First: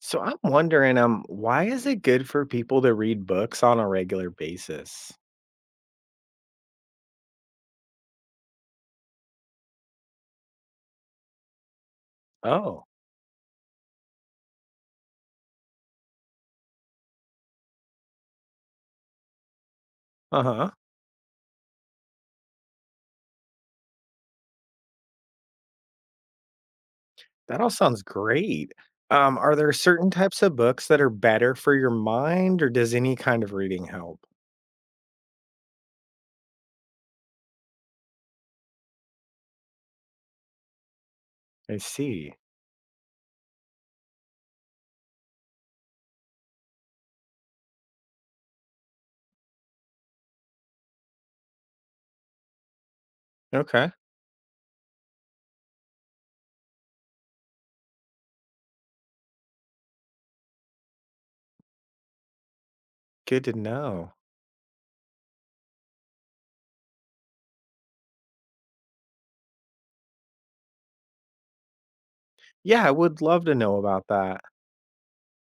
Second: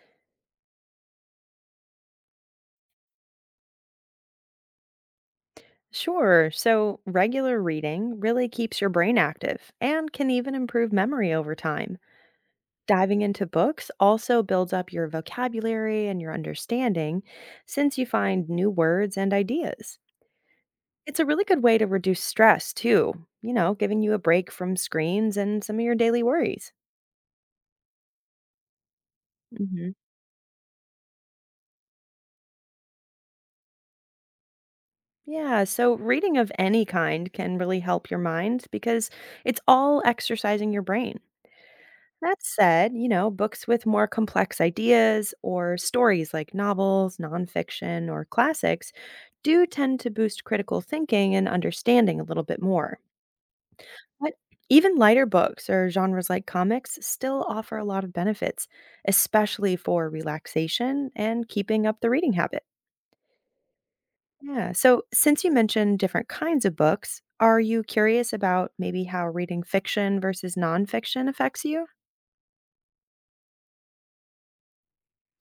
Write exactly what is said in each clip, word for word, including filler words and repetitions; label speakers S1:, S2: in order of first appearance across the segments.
S1: So I'm wondering, um, why is it good for people to read books on a regular basis?
S2: Sure. So, regular reading really keeps your brain active and can even improve memory over time.
S1: Oh,
S2: Diving into books also builds up your vocabulary and your understanding since you find new words and ideas.
S1: uh-huh.
S2: It's a really good way to reduce stress, too, you know, giving you a break from screens and some of your daily worries.
S1: That all sounds great. Um, are there
S2: hmm
S1: certain types of books that are better for your mind, or does any kind of reading help?
S2: Yeah, so reading of any kind can really help your mind because it's all exercising your brain.
S1: I see.
S2: That said, you know, books with more complex ideas or stories like novels, nonfiction, or classics do tend to boost critical thinking and understanding a little bit more.
S1: Okay.
S2: But even lighter books or genres like comics still offer a lot of benefits, especially for relaxation and keeping up the reading habit.
S1: Good to know.
S2: Yeah. So, since you mentioned different kinds of books, are you curious about maybe how reading fiction versus nonfiction affects you?
S1: Yeah, I would love to know about that.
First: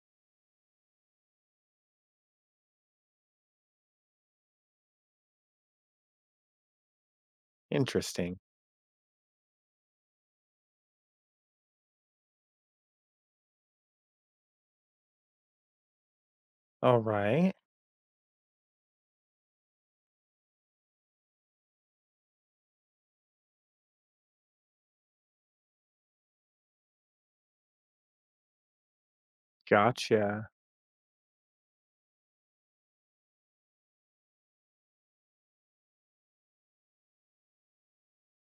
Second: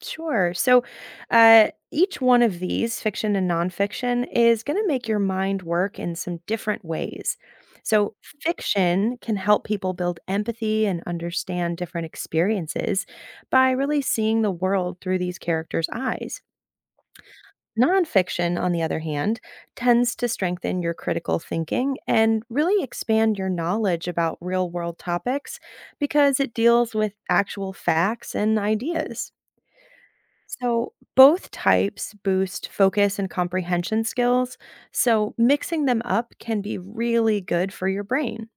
S2: Sure. So uh, each one of these, fiction and nonfiction, is going to make your mind work in some different ways. So,
S1: Interesting.
S2: fiction can help people build empathy and understand different experiences by really seeing the world through these characters' eyes.
S1: All right.
S2: Nonfiction, on the other hand, tends to strengthen your critical thinking and really expand your knowledge about real world topics because it deals with actual facts and ideas.
S1: Gotcha.
S2: So, both types boost focus and comprehension skills, so mixing them up can be really good for your brain.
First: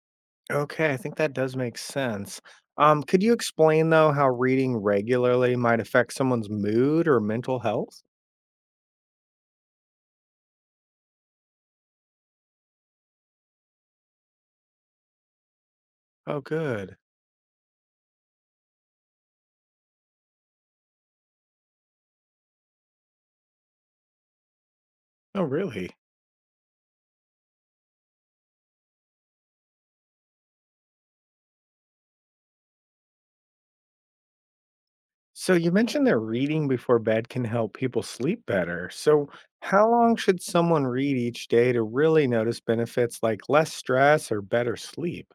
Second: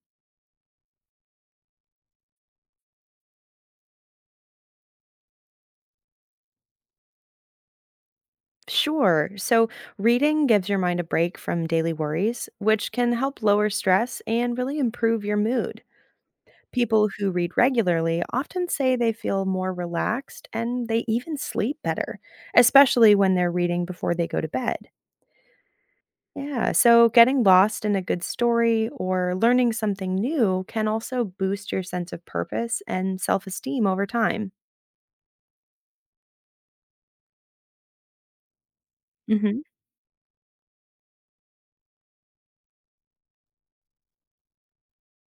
S1: Okay, I think that does make sense. Um, could you explain though how reading regularly might affect someone's mood or mental health?
S2: Sure. So, reading gives your mind a break from daily worries, which can help lower stress and really improve your mood.
S1: Oh, good.
S2: People who read regularly often say they feel more relaxed and they even sleep better, especially when they're reading before they go to bed.
S1: Oh, really?
S2: Yeah, so getting lost in a good story or learning something new can also boost your sense of purpose and self esteem over time.
S1: So you mentioned that reading before bed can help people sleep better. So
S2: hmm
S1: how long should someone read each day to really notice benefits like less stress or better sleep?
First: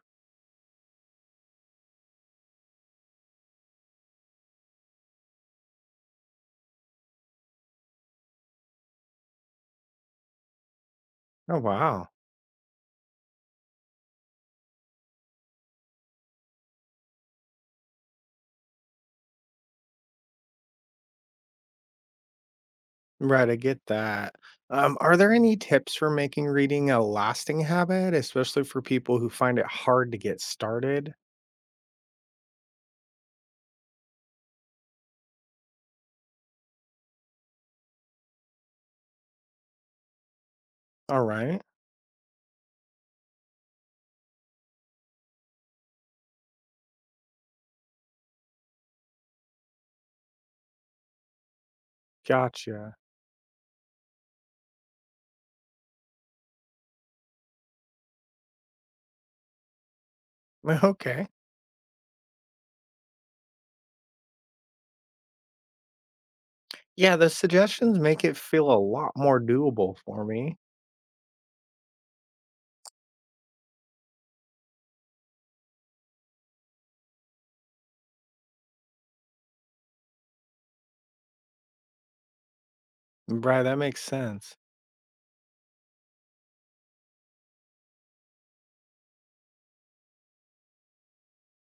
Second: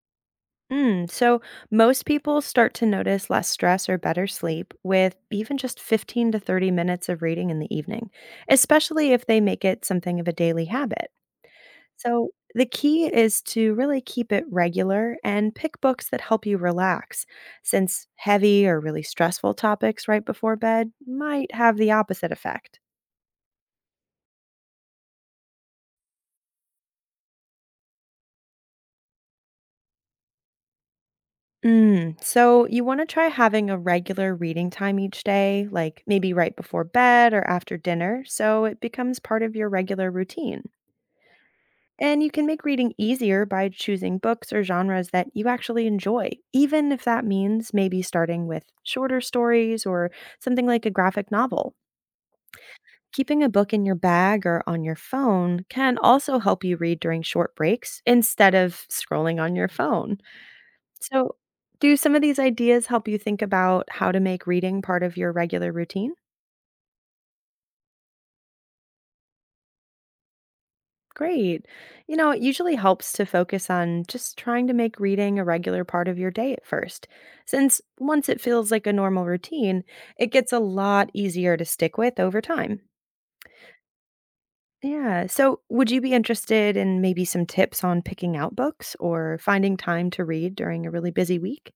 S2: Mm, so, most people start to notice less stress or better sleep with even just fifteen to thirty minutes of reading in the evening, especially if they make it something of a daily habit.
S1: Oh, wow.
S2: So, the key is to really keep it regular and pick books that help you relax, since heavy or really stressful topics right before bed might have the opposite effect.
S1: Right, I get that. Um, are there any tips for making reading a lasting habit, especially for people who find it hard to get started?
S2: Mm, so, you want to try having a regular reading time each day, like maybe right before bed or after dinner, so it becomes part of your regular routine.
S1: All right.
S2: And you can make reading easier by choosing books or genres that you actually enjoy, even if that means maybe starting with shorter stories or something like a graphic novel.
S1: Gotcha.
S2: Keeping a book in your bag or on your phone can also help you read during short breaks instead of scrolling on your phone.
S1: Okay.
S2: So, do some of these ideas help you think about how to make reading part of your regular routine?
S1: Yeah, the suggestions make it feel a lot more doable for me.
S2: Great. You know, it usually helps to focus on just trying to make reading a regular part of your day at first, since once it feels like a normal routine, it gets a lot easier to stick with over time.
S1: Right, that makes sense.
S2: Yeah. So, would you be interested in maybe some tips on picking out books or finding time to read during a really busy week?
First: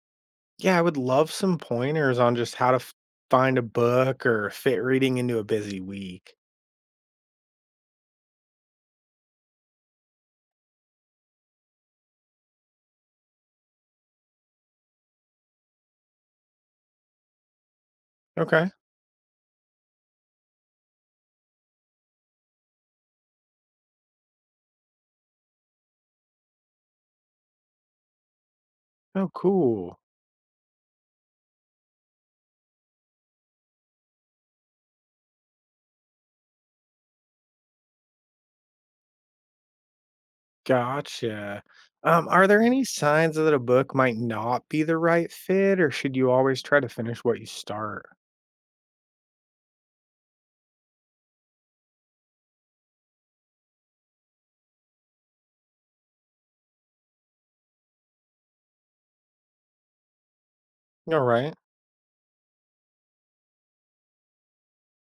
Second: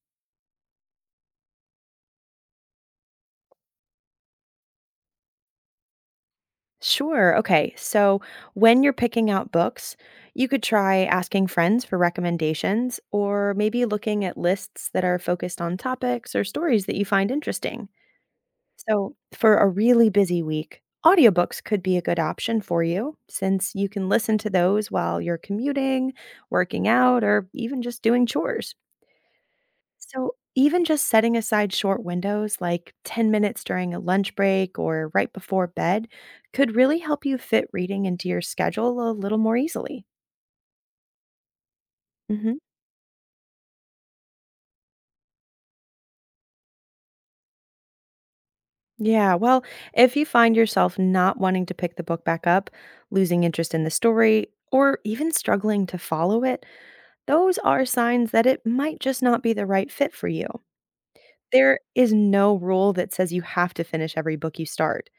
S1: Yeah, I would love some pointers on just how to f- find a book or fit reading into a busy week.
S2: Sure. Okay. So when you're picking out books, you could try asking friends for recommendations or maybe looking at lists that are focused on topics or stories that you find interesting.
S1: Okay.
S2: So for a really busy week, audiobooks could be a good option for you since you can listen to those while you're commuting, working out, or even just doing chores.
S1: Oh, cool.
S2: So, even just setting aside short windows like ten minutes during a lunch break or right before bed could really help you fit reading into your schedule a little more easily.
S1: Gotcha. Um, are
S2: hmm
S1: there any signs that a book might not be the right fit, or should you always try to finish what you start?
S2: Yeah, well, if you find yourself not wanting to pick the book back up, losing interest in the story, or even struggling to follow it, those are signs that it might just not be the right fit for you.
S1: All right.
S2: There is no rule that says you have to finish every book you start.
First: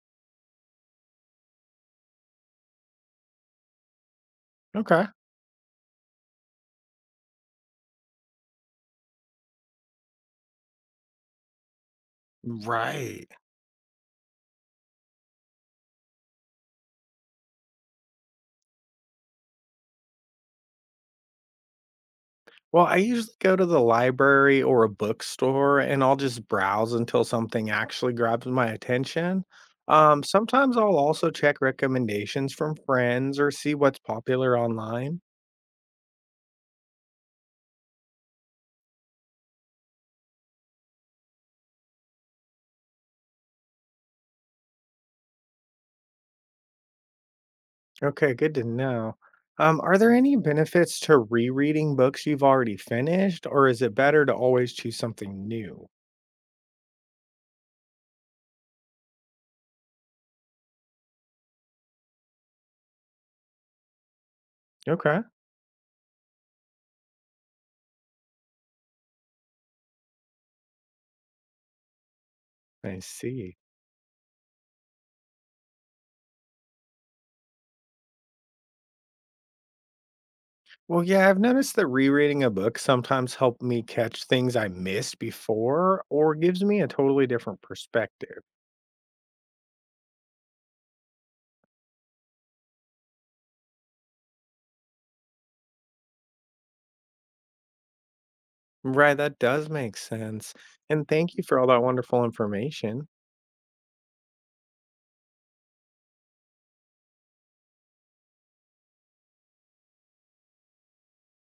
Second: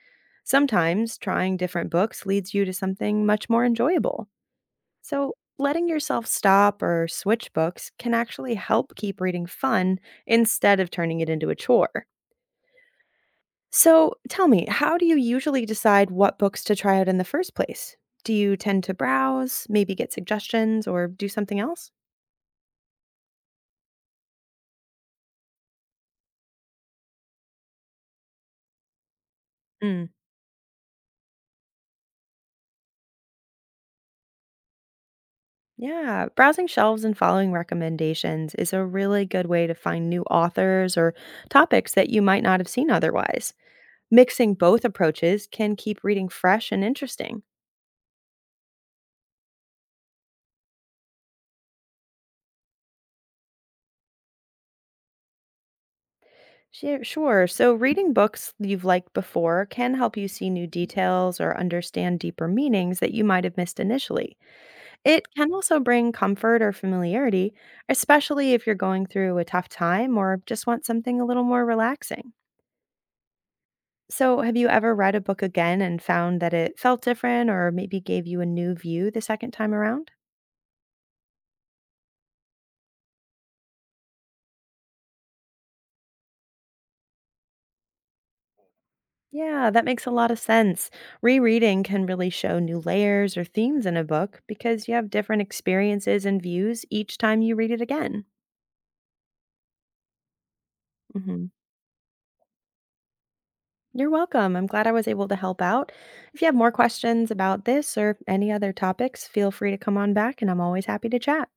S2: Sometimes trying different books leads you to something much more enjoyable.
S1: Okay.
S2: So, letting yourself stop or switch books can actually help keep reading fun instead of turning it into a chore.
S1: Right.
S2: So, tell me, how do you usually decide what books to try out in the first place? Do you tend to browse, maybe get suggestions, or do something else?
S1: Well, I usually go to the library or a bookstore and I'll just browse until something actually grabs my attention.
S2: Mm,
S1: Um, sometimes I'll also check recommendations from friends or see what's popular online.
S2: yeah, browsing shelves and following recommendations is a really good way to find new authors or topics that you might not have seen otherwise. Mixing both approaches can keep reading fresh and interesting.
S1: Okay, good to know. Um, are there any benefits to rereading books you've already finished, or is it better to always choose something new?
S2: Sure, sure. So, reading books you've liked before can help you see new details or understand deeper meanings that you might have missed initially.
S1: Okay,
S2: It can also bring comfort or familiarity, especially if you're going through a tough time or just want something a little more relaxing.
S1: I see.
S2: So, have you ever read a book again and found that it felt different or maybe gave you a new view the second time around?
S1: Well, yeah, I've noticed that rereading a book sometimes help me catch things I missed before or gives me a totally different perspective.
S2: Yeah, that makes a lot of sense. Rereading can really show new layers or themes in a book because you have different experiences and views each time you read it again.
S1: Right, that does make sense. And thank you
S2: hmm
S1: for all that wonderful information.
S2: You're welcome. I'm glad I was able to help out. If you have more questions about this or any other topics, feel free to come on back and I'm always happy to chat.